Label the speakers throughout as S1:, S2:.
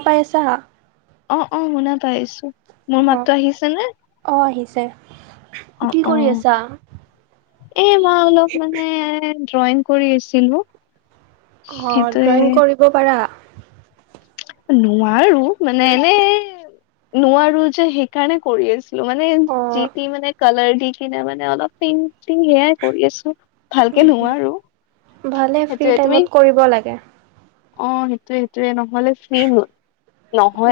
S1: আপাই আছা?
S2: অ', অ' শুনা পাই আছোঁ। মোৰ মাতটো
S1: অ'।
S2: আহিছেনে?
S1: অ' আহিছে। কি
S2: অ
S1: কৰি আছা?
S2: এ, মই অলপ মানে ড্ৰয়িং কৰি আছিলোঁ।
S1: অ' ড্ৰয়িং কৰিব পাৰা?
S2: নোৱাৰো মানে এনেই নোৱাৰো যে সেইকাৰণে কৰি আছিলোঁ মানে যি
S1: অ'
S2: টি মানে কালাৰ দি কিনে মানে অলপ পেইণ্টিং সেয়াই কৰি আছোঁ। ভালকে নোৱাৰোঁ
S1: ভালে ফ্ৰী
S2: সেইটোয়ে। তুমি?
S1: টাইমত কৰিব লাগে।
S2: অ' সেইটোয়ে সেইটোয়ে, নহ'লে ফেই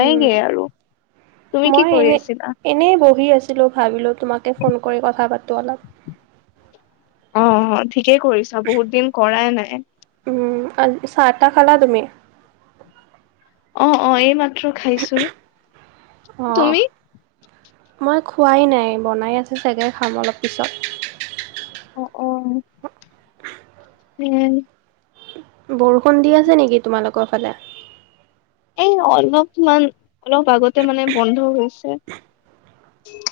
S1: উম।
S2: আৰু। তুমি কি
S1: মই
S2: কৰি
S1: এনে,
S2: আছিলা
S1: এনে বহি আছিলোঁ, ভাবিলোঁ তোমাকে ফোন কৰি কথা পাতো অলপ।
S2: অ', অ' ঠিকেই কৰিছা, বহুত দিন কৰাই নাই।
S1: উম, আ, চাহ টা খালা তুমি?
S2: অ', অ' এই মাত্ৰ খাইছোঁ।
S1: অ'।
S2: তুমি?
S1: মই খোৱাই নাই, বনাই আছে চাগে, খাম অলপ পিছত।
S2: অ', অ'। উম।
S1: বৰষুণ দি আছে নেকি তোমালোকৰ ফালে?
S2: এই অলপমান অলপ আগতে মানে বন্ধ হৈছে।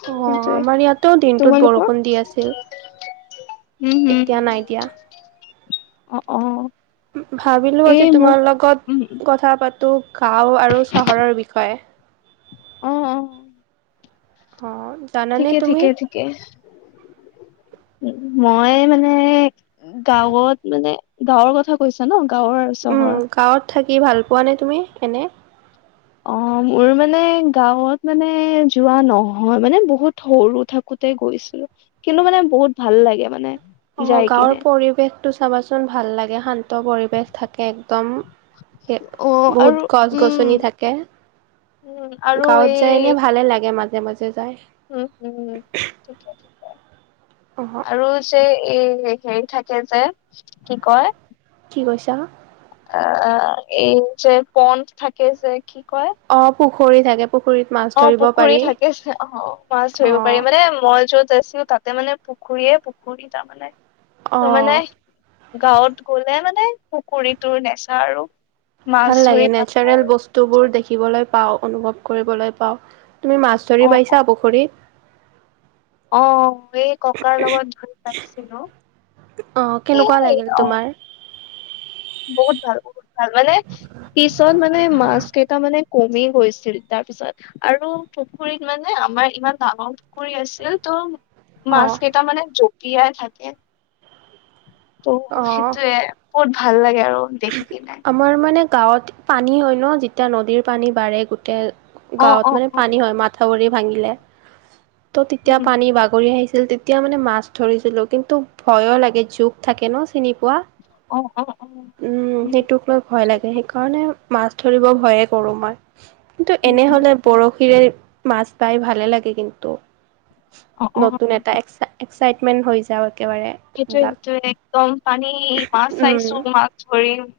S1: অ'
S2: সেইটোয়ে।
S1: আমাৰ ইয়াতো দিনটোত
S2: তোমালোকৰ?
S1: বৰষুণ দি আছিল।
S2: উম,
S1: এতিয়া নাই দিয়া।
S2: অ', অ'।
S1: ভাবিলোঁ
S2: এই
S1: আজি
S2: মোক
S1: তোমাৰ
S2: উম,
S1: লগত কথা পাতো গাওঁ আৰু চহৰৰ বিষয়ে।
S2: অ', অ'।
S1: হ
S2: ঠিকেই, ঠিকে, ঠিকে। উ, মই মানে গাঁৱত মানে গাঁৱৰ কথা কৈছা ন' গাঁৱৰ আৰু
S1: উম,
S2: চহৰ
S1: গাঁৱত থাকি ভাল পোৱানে তুমি এনে?
S2: অ' মোৰ মানে গাঁৱত মানে যোৱা নহয়, মানে বহুত সৰু থাকো তে গৈছিলোঁ কিন্তু মানে বহুত ভাল লাগে, মানে
S1: অ'
S2: যাই
S1: গাঁৱৰ
S2: কিনে।
S1: পৰিৱেশটো চাবাচোন ভাল লাগে, শান্ত পৰিৱেশ থাকে একদম। হে,
S2: অ', আৰু
S1: বহুত গছ
S2: উম,
S1: গছনি থাকে।
S2: উম, আৰু
S1: গাঁৱত যায়
S2: এই
S1: এনে ভালে লাগে, মাজে মাজে যায়।
S2: উম উম ঠিকে, ঠিকে।
S1: অহ
S2: আৰু যে এই হেৰি থাকে যে, কি কয়
S1: কি কৈছা?
S2: আ, এই যে পণ্ঠ থাকে যে কি কয়
S1: অ' পুখুৰী থাকে। পুখুৰীত মা
S2: অ' পুখুৰী থাকে, অ' মাছ ধৰিব পাৰি,
S1: অ'
S2: মানে মই য'ত আছোঁ তাত। তাতে মানে পুখুৰীয়ে পুখুৰী তাৰমানে, ত' মানে
S1: অ'
S2: গাঁৱত গ'লে মানে পুখুৰীটোৰ নেচা আৰু। মাছ
S1: ভাল
S2: ধৰি
S1: লাগে,
S2: পাওঁ
S1: নেচাৰেল
S2: আৰু।
S1: বস্তুবোৰ দেখিবলৈ পাওঁ, অনুভৱ কৰিবলৈ পাওঁ। তুমি মাছ
S2: অ
S1: ধৰি পাইছা পুখুৰীত?
S2: অ' এই ককাৰ লগত ধৰি পাইছিলোঁ।
S1: অ' কেনেকুৱা
S2: এ,
S1: লাগিল
S2: অ'।
S1: তোমাৰ?
S2: বহুত ভাল, বহুত ভাল, মানে পিছত মানে মাছকেইটা মানে কমি গৈছিল তাৰপিছত আৰু পুখুৰীত মানে আমাৰ ইমান ডাঙৰ পুখুৰী আছিল ত'
S1: অ'
S2: মাছকেইটা মানে জঁপিয়াই থাকে ত'
S1: অ'।
S2: সেইটোৱে। ভাল লাগে আৰু দেখি কিনে।
S1: আমাৰ মানে, গাঁৱত পানী হয় ন' যেতিয়া নদীৰ পানী বাঢ়ে, গোটেই।
S2: অ অ
S1: গাঁৱত মানে,
S2: অ
S1: পানী হয়। মাথাউৰি ভাঙিলে। ত' তেতিয়া,
S2: উম
S1: পানী বাগৰি আহিছিল। তে এতিয়া মানে, মাছ ধৰিছিলোঁ। কিন্তু, ভইয়ো লাগে, জোখ থাকে ন' চিনি পোৱা।
S2: অ' অ' অ'! উম।
S1: সেইটোক লৈ ভয় লাগে, সেইকাৰণে মাছ ধৰিব ভইয়ে কৰোঁ মই। কিন্তু,
S2: উম
S1: এনে
S2: উম
S1: হ'লে বৰশীৰে মাছ বাই ভালে লাগে, কিন্তু!
S2: অ অ
S1: নতুন এটা [unintelligible] এক্সাইটমেণ্ট হৈ যাওঁ, একেবাৰে। এইবিলাক
S2: সেইটোৱে-সেইটোৱে। একদম, পানী মাছ
S1: উম
S2: চাইছোঁ, মাছ ধৰিম।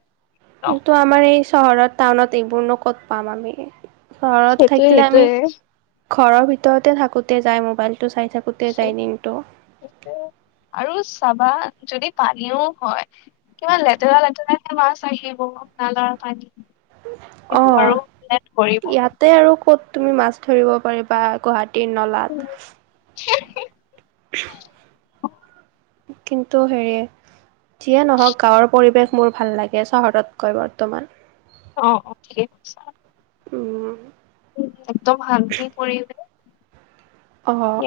S2: একদম
S1: কিন্তু, আমাৰ এই চহৰত, টাউনত, এইবোৰনো ক'ত পাম আমি। চহৰত
S2: সেইটোয়ে
S1: থাকিলে, আমি
S2: সেইটোয়ে
S1: ঘৰৰ ভিতৰতে, থাকোঁতে যাই, মোবাইলটো চাই থাকোঁতে যাই, দিনটো।
S2: আৰু চাবা, যদি পানীও হয় কিমান লেতেৰা, লেতেৰাকে মাছ আহিব, নালৰ পানী। সেইটো
S1: অ'!
S2: আৰু কোনে ধৰিব।
S1: ইয়াত ইয়াতে আৰু ক'ত, তুমি মাছ ধৰিব পাৰিবা, গুৱাহাটীৰ নলা?
S2: উম!
S1: [unintelligible]
S2: অ
S1: কিন্তু হেৰি, যিয়ে নহওঁক, গাঁৱৰ পৰিৱেশ মোৰ ভাল লাগে! চহৰতকৈ বৰ্তমান।
S2: অ' অ'! ঠিকে কৈছা।
S1: উম!
S2: একদম শান্তি পৰিবে
S1: অ'!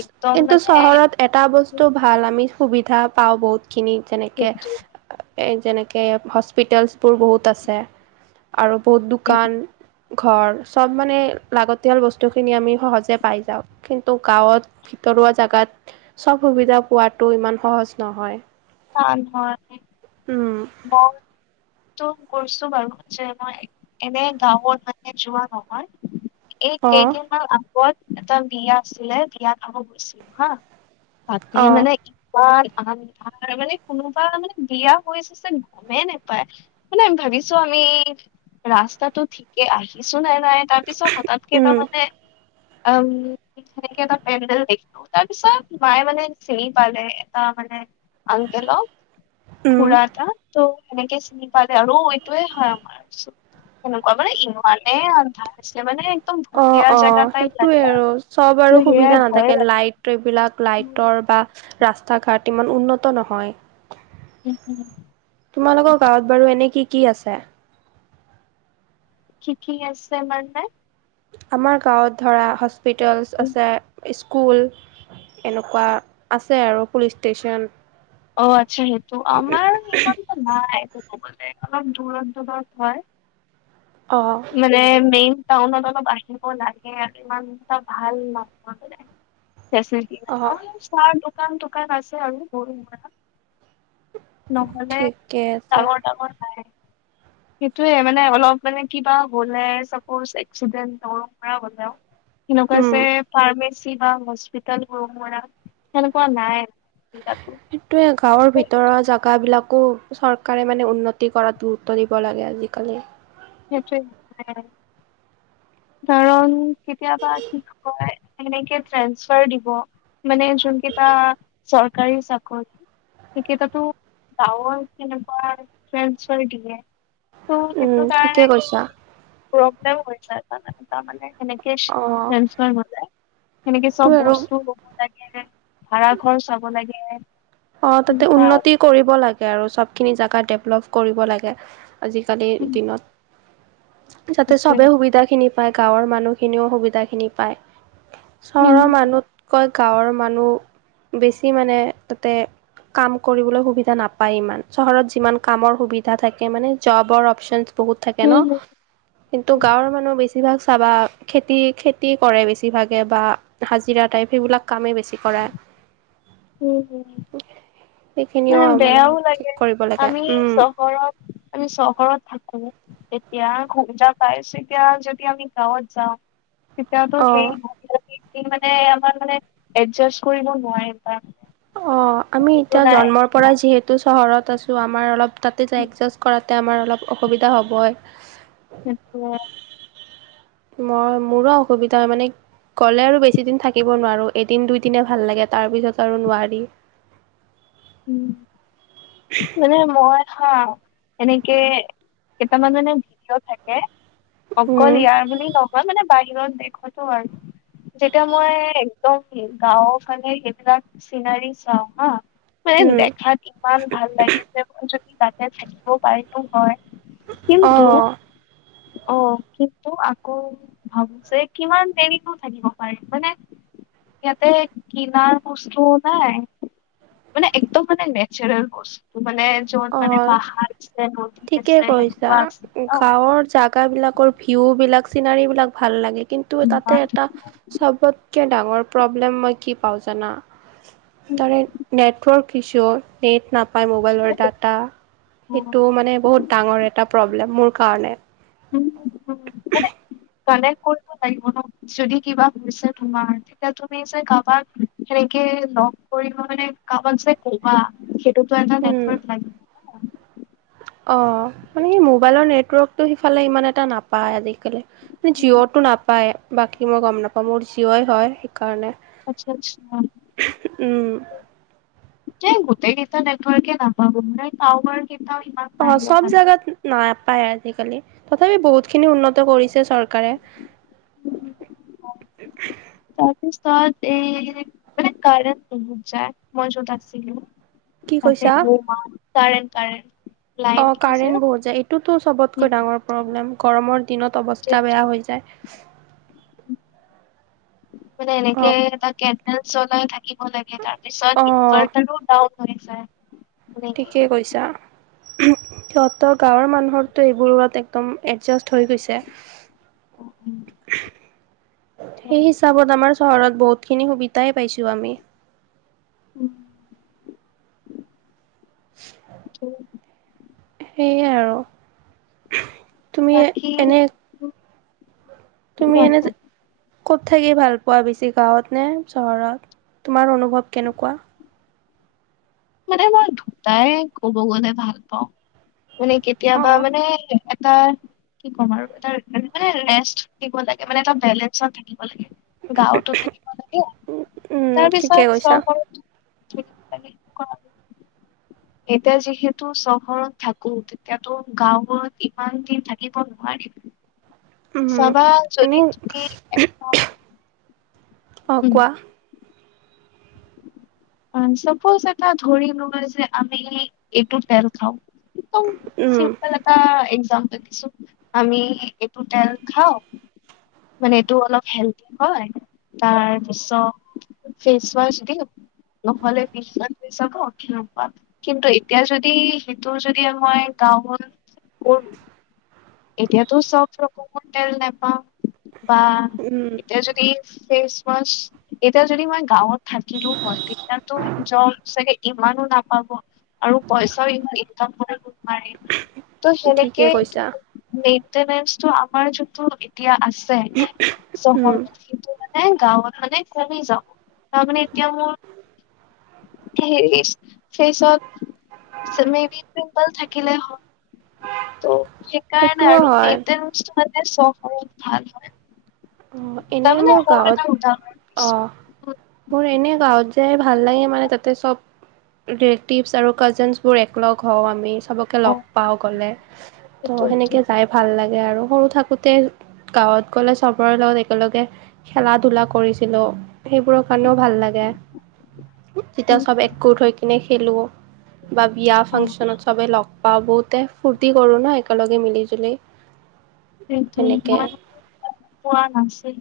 S2: একদম
S1: কিন্তু,
S2: মানে
S1: চহৰত এটা
S2: উম,
S1: বস্তু ভাল, আমি সুবিধা পাওঁ, বহুত খিনি। যেনেকে এ, যেনেকে, হস্পিতেলছবোৰ বহুত আছে আৰু বহুত দোকান। ঘৰ, চব মানে, লাগতিয়াল বস্তুখিনি, আমি সহজে পাই যাওঁ। কিন্তু, গাঁৱত ভিতৰুৱা জেগাত, চব সুবিধা পোৱাটো, ইমান সহজ নহয়।
S2: [unintelligible]
S1: উম!
S2: [unintelligible] ত' কৈছোঁ বাৰু! যে, মই এনে গাঁৱত মানে, যোৱা নহয়। এই,
S1: অ
S2: কেইদিনমান আগত, এটা বিয়া আছিলে, বিয়া খাব গৈছিলোঁ। হা!
S1: অ
S2: তাতে মানে, ইমান [unintelligible] মানে, কোনোবা মানে, বিয়া হৈছে। মানে, গমেই নাপায়। মানে, ভাবিছোঁ আমি! ৰাস্তাটো ঠিকে আহি আহিছোঁ নে নাই! তাৰ পিছত, হঠাৎ
S1: উম
S2: কেইটামানে, [unintelligible] সেনেকে, এটা পেণ্ডেল দেখিলোঁ। তাৰ পিছত, মায়ে মানে, চিনি পালে। এটা মানে আংকুলক,
S1: উম
S2: খুড়া এটা। ত' সেনেকে চিনি পালে। আৰু এইটোৱে হয়, আমাৰ। [unintelligible] এনেকুৱা মানে, ইমানে আন্ধাৰ আছিলে, মানে একদম ভুটীয়া
S1: অ'
S2: জেগা
S1: অ'!
S2: টাইপ
S1: সেইটোযৱে
S2: লাগে ত'
S1: আৰু চব আৰু
S2: সেয়াই
S1: সুবিধা
S2: ভয়ে
S1: নাথাকে,
S2: লাগে
S1: লাইট [unintelligible] বিলাক,
S2: উম,
S1: লাইটৰ বা ৰাস্তা-ঘাট, ইমান উন্নত নহয়।
S2: [inaudible]
S1: তোমালোকৰ গাঁৱত বাৰু এনে কি কি আছে?
S2: কি কি আছে মানে?
S1: আমাৰ গাঁৱত ধৰা, হস্পিতেলছ
S2: উম,
S1: আছে। [unintelligible] স্কুল, এনেকুৱা আছে আৰু পুলিচ ষ্টেচন।
S2: অ' আচ্ছা! সেইটো। আমাৰ ইমানতো নাই, অলপ দূৰত-দূৰত হয়।
S1: অ'!
S2: মানে, মেইন টাউনত অলপ আহিব লাগে আৰু, ইমান এটা ভাল নহয়, মানে। ফেচিলিটি নাই, অ', চাহ দোকান তোকান আছে আৰু সৰু-সুৰা। নহলে
S1: ঠিকে আছে
S2: ডাঙৰ ডাঙৰ নাই, সেইটোৱে মানে অলপ মানে কিবা হ'লে চাপজ এক্সিডেন্ট সৰু-সুৰা হ'লেও
S1: উম।
S2: সেনেকুৱাচে ফাৰ্মাচী কিবা হস্পিতাল সৰু-সুৰা, সেনেকুৱা নাই। সুবিধাটো
S1: সেইটোয়ে গাঁৱৰ
S2: সেইটোৱে
S1: ভিতৰৰ জাগা বিলাকো চৰকাৰে মানে উন্নতি কৰাত গুৰুত্ব দিব লাগে আজিকালি।
S2: সেইটোৱে, কাৰণ কেতিয়াবা কি হয় সেনেকে ট্ৰেন্সফাৰ দিব, মানে জোনকেইটা চৰকাৰী চাকৰ সেকেইটাতো গাঁৱৰ তেনেকুৱা ট্ৰেন্সফাৰ দিয়ে, ত'
S1: উম,
S2: সেইটোত
S1: ঠিকে কৈছা।
S2: প্ৰব্লেম হৈছে [unintelligible] তাৰমানে। সেনেকেচ
S1: অ',
S2: ট্ৰেন্সফাৰ ললে, সেনেকে
S1: তো
S2: চব
S1: আৰু
S2: বস্তু লব লাগে ভাড়া ঘৰ চাব লাগে।
S1: অ', তাতে
S2: সেনেকুৱা
S1: উন্নতি
S2: আৰু
S1: কৰিব লাগে আৰু চব খিনি জাগা ডেভলপ কৰিব লাগে। আজিকালি
S2: উম,
S1: দিনত, যাতে চবে
S2: সেইটোৱে।
S1: সুবিধাখিনি পায়, গাঁৱৰ মানুহখিনিও সুবিধা খিনি পায়,
S2: উম,
S1: চহৰৰ
S2: উম,
S1: মানু কয়, গাঁৱৰ মানুহ বেছি মানে তাতে কাম কৰিবলৈ সুবিধা নাপায় ইমান, চহৰত যিমান কামৰ সুবিধা থাকে মানে জবৰ অপচন বহুত থাকে ন,
S2: উম,
S1: কিন্তু
S2: উম,
S1: গাঁৱৰ মানুহ বেছিভাগ চাবা খেতি, খেতি কৰে বেছিভাগে বা হাজিৰা টাইপ সেইবিলাক কামেই বেছি কৰে।
S2: উ, উ।
S1: সেইখিনিও
S2: মানে বেয়াও
S1: ঠিক
S2: লাগে,
S1: কৰিব লাগে
S2: আমি
S1: উম
S2: চহৰত, আমি চহৰত থাকো। তেতিয়া খোজা পাইছেতিয়া যদি আমি গাঁৱত যাওঁ। তেতিয়াতো
S1: অ
S2: সেই [unintelligible] মানে আমাৰ মানে এডজাষ্ট কৰিব নোৱাৰিম।
S1: অ', আমি
S2: সেইটো
S1: এতিয়া
S2: নাই
S1: জন্মৰ
S2: সেইটো
S1: পৰা
S2: নাই
S1: যিহেতু চহৰত আছোঁ, আমাৰ অলপ তাতে যাই এডজাষ্ট কৰাতে আমাৰ অলপ অসুবিধা হ'বই।
S2: [unintelligible]
S1: মই, মোৰো অসুবিধা হয় মানে গ'লে আৰু বেছিদিন থাকিব নোৱাৰোঁ, এদিন দুইদিনে ভাল লাগে তাৰপিছত আৰু নোৱাৰি।
S2: উ, মানে মই হা, এনেকে কেইটামান মানে ভিডিঅ' থাকে। অকল
S1: উম,
S2: ইয়াৰ বুলি নহয় মানে বাহিৰত দেশতো আৰু যেতিয়া মই একদম গাঁও ফালে সেইবিলাক চিনাৰী চাওঁ হাঁ। মানে
S1: উম,
S2: দেখাত ইমান ভাল লাগিছে যদি তাতে থাকিব পাৰিলো হয়। কিন্তু
S1: অ',
S2: অ', কিন্তু আকৌ ভাবোঁ যে কিমান দেৰিনু থাকিব পাৰিম মানে ইয়াতে কিনাৰ পস্তু নাই মানে একদম মানে নেচাৰেল বস্তু মানে যত মানে
S1: অ'।
S2: পাহাৰ আছে নদী আছে
S1: ঠিকেই
S2: সেনেকুৱা আছিল ন'
S1: বিলাকৰ ভিউ বিলাক চিনাৰী বিলাক ভাল লাগে কিন্তু তাতে
S2: ইমান
S1: এটা
S2: ধুনীয়া
S1: চবত কে ডাঙৰ প্ৰব্লেম মই কি পাওঁ জানা, তাৰে নেটৱৰ্ক ইছ্যু নেট নাপায় মোবাইলৰ ডাটা
S2: উম,
S1: সেইটো মানে বহুত ডাঙৰ এটা প্ৰব্লেম মোৰ কাৰণে
S2: উম, মানে কনেক্ট কৰিব লাগিব ন' যদি কিবা হৈছে তোমাৰ তেতিয়া তুমি যে কাৰোবাক সেনেকে লগ কৰিব মানে কাৰোবাক যে কবা সেইটোতো এটা
S1: উম।
S2: নেটৱৰ্ক লাগিব
S1: অ', মানে সে
S2: সেইটোৱে।
S1: মোবাইলৰ নেটৱৰ্কটো সিফালে ইমান এটা নাপায় আজিকালি
S2: উম,
S1: জিঅ'টো নাপায় বাকী মই গম নাপাওঁ মোৰ জিঅ'ই হয় সেইকাৰণে
S2: আচ্ছা আচ্ছা।
S1: উম।
S2: যে গোটেই কেইটা নেটৱৰ্কে নাপাব ন' টাৱাৰ কেইটা ইমান
S1: অ', সব জাগাত নাপায় আজিকালি, তথাপি বহুত খিনি উন্নত কৰিছে চৰকাৰে। স [unintelligible]
S2: তাৰপিছত এই মানে কাৰণ প য মই য দছিলিিল [unintelligible]
S1: কি
S2: তাকে
S1: কৈছা?
S2: টো কাৰেণ্ট কাৰেণ্ট
S1: অ',
S2: লাইনটো যে উম,
S1: কাৰেণ্ট বহুত যায়, এইটোতো সবতকৈ ডাঙৰ প্ৰব্লেম গৰমৰ দিনত, অৱস্থা
S2: সেইটোৱে
S1: বেয়া
S2: সেইটোৱে।
S1: হৈ যায়।
S2: মানে এনেকে
S1: অ',
S2: এটা কেণ্ডেল জলাই থাকিব লাগে, তাৰপিছত
S1: অ',
S2: ইনভাৰটাৰো হয়, ছাৰ।
S1: ঠিকেই কৈছা, সিহঁতৰ গাঁৱৰ মানুহকটো এইবোৰত একদম এডজাষ্ট হৈ গৈছে,
S2: উম, তো
S1: সেই চাপত আমাৰ চহৰত বহুতখিনি সুবিধাই পাইছোঁ আমি।
S2: উল [unintelligible]
S1: সেইয়াই আৰু তুমি
S2: বাকী
S1: এনে
S2: উম,
S1: তুমি
S2: কোৱা
S1: এনে
S2: কোৱা
S1: যে ক'ত থাকি ভাল পোৱা বেছি গাঁৱত নে চহৰত, তোমাৰ অনুভৱ কেনেকুৱা?
S2: মানে মই দুটাই ক'ব গ'লে ভাল পাওঁ, মানে
S1: অ
S2: কেতিয়াবা মানে এটা কি ক'ম আৰু এটা মানে ৰেষ্ট দিব লাগে, মানে এটা বেলেঞ্চত থাকিব লাগে। গাঁৱতো থাকিব লাগে,
S1: উম ঠিকে
S2: তাৰপিছত
S1: কৈছা
S2: চহৰতো থাকিব লাগে। ক [unintelligible] এতিয়া যিহেতু চহৰত থাকো এতিয়াতো গাঁৱবোৰত ইমান দিন থাকিব নোৱাৰিম।
S1: উম।
S2: চাবা
S1: এনে
S2: যদি তুমি এটা
S1: অ', কোৱা।
S2: চাপজ এটা ধৰি লোৱা যে আমি এইটো তেল খাওঁ। একদম
S1: উম
S2: চিম্পল এটা এক্সাম্পল দিছো, আমি এইটো তেল খাওঁ। মানে এইটো অলপ হেলডি হয়, তাৰপিছত ফেচৱাছ দি নহ'লে বি কৃষক অক্ষি ন পাত [unintelligible] কিন্তু এতিয়া যদি সেইটো যদি মই গাওঁবোৰত কৰো এতিয়াতো চব ৰকমৰ তেল নাপাম। বা
S1: উম
S2: এতিয়া যদি ফেচৱাছ, এতিয়া যদি মই গাঁৱত থাকিলো হয় তেতিয়াতো য চাগে ইমানো নাপাব আৰু পইচাও ইমান ইনকাম কৰিব নোৱাৰি। ত'
S1: ঠিকে
S2: সেনেকে,
S1: কৈছা।
S2: মেইনটেনেনচটো আমাৰ যোনতো এতিয়া আছে
S1: উম
S2: চহৰত নাই গাঁৱত মানে কমেই যাওঁ, তাৰমানে এতিয়া মোৰ ফেচত মে বি পিম্পল থাকিলে হয়। ত' সেইকাৰণে
S1: সেইটোও
S2: আৰু
S1: হয়
S2: মেইনটেনেনচটো চোৱা মানে ভাল হয়।
S1: এনেই
S2: তাৰমানে
S1: মোৰ
S2: সৰু এটা
S1: গাঁৱত
S2: উদাহৰণ দিছো
S1: অ', মোৰ এনেই গাঁৱত যায় ভাল লাগে, মানে তাতে সব ৰিলেটিভছ আৰু কাজিনছ বোৰ একলগ হওঁ আমি, সব
S2: অ
S1: লগ পাওঁ গ'লে ত' সেনেকে যাই ভাল লাগে আৰু সৰু থাকোতে গাঁৱত গ'লে সবৰে লগত একেলগে খেলা ধূলা কৰিছিলো। সেইবোৰৰ কাৰণেও ভাল লাগে, যেতিয়া সব
S2: সেইটো
S1: একগোট হৈ কিনে খেলো। বা বিয়া ফাংচনত সবে লগ পাওঁ, বহুতে ফূৰ্তি কৰো ন' একেলগে মিলি জুলি।
S2: সেইটো
S1: সেনেকে
S2: মই পোৱা নাছিল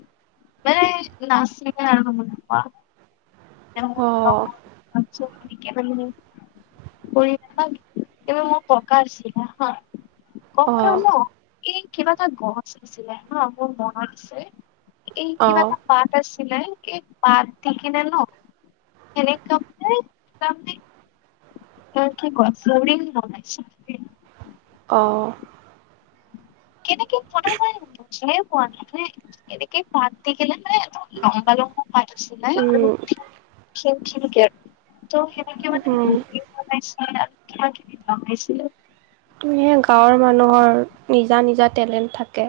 S2: মানে নাছিল আৰু [unintelligible]
S1: অ
S2: পৰিক্ষা মোৰ ককাৰ আছিলে হয়
S1: অ
S2: ককা ন? এই কিবা এটা গছ আছিলে হা মোৰ মনত আছে এই
S1: অ
S2: কিবা এটা পাত আছিলে এই পাত থাকিলে ন [unintelligible] [unintelligible]
S1: অ।
S2: [unintelligible] বুজিয়ে পোৱা নাই মানে এনেকে পাত দেখিলে মানে লম্বা লম্বা পাত আছিলে আৰু
S1: উম
S2: ক্ষীণ ক্ষীণকে আৰু ত' সেনেকে মানে
S1: উম
S2: বনাইছিলে কিবা কিবি বনাইছিলো।
S1: এ গাঁৱৰ মানুহৰ নিজা নিজা টেলেণ্ট থাকে।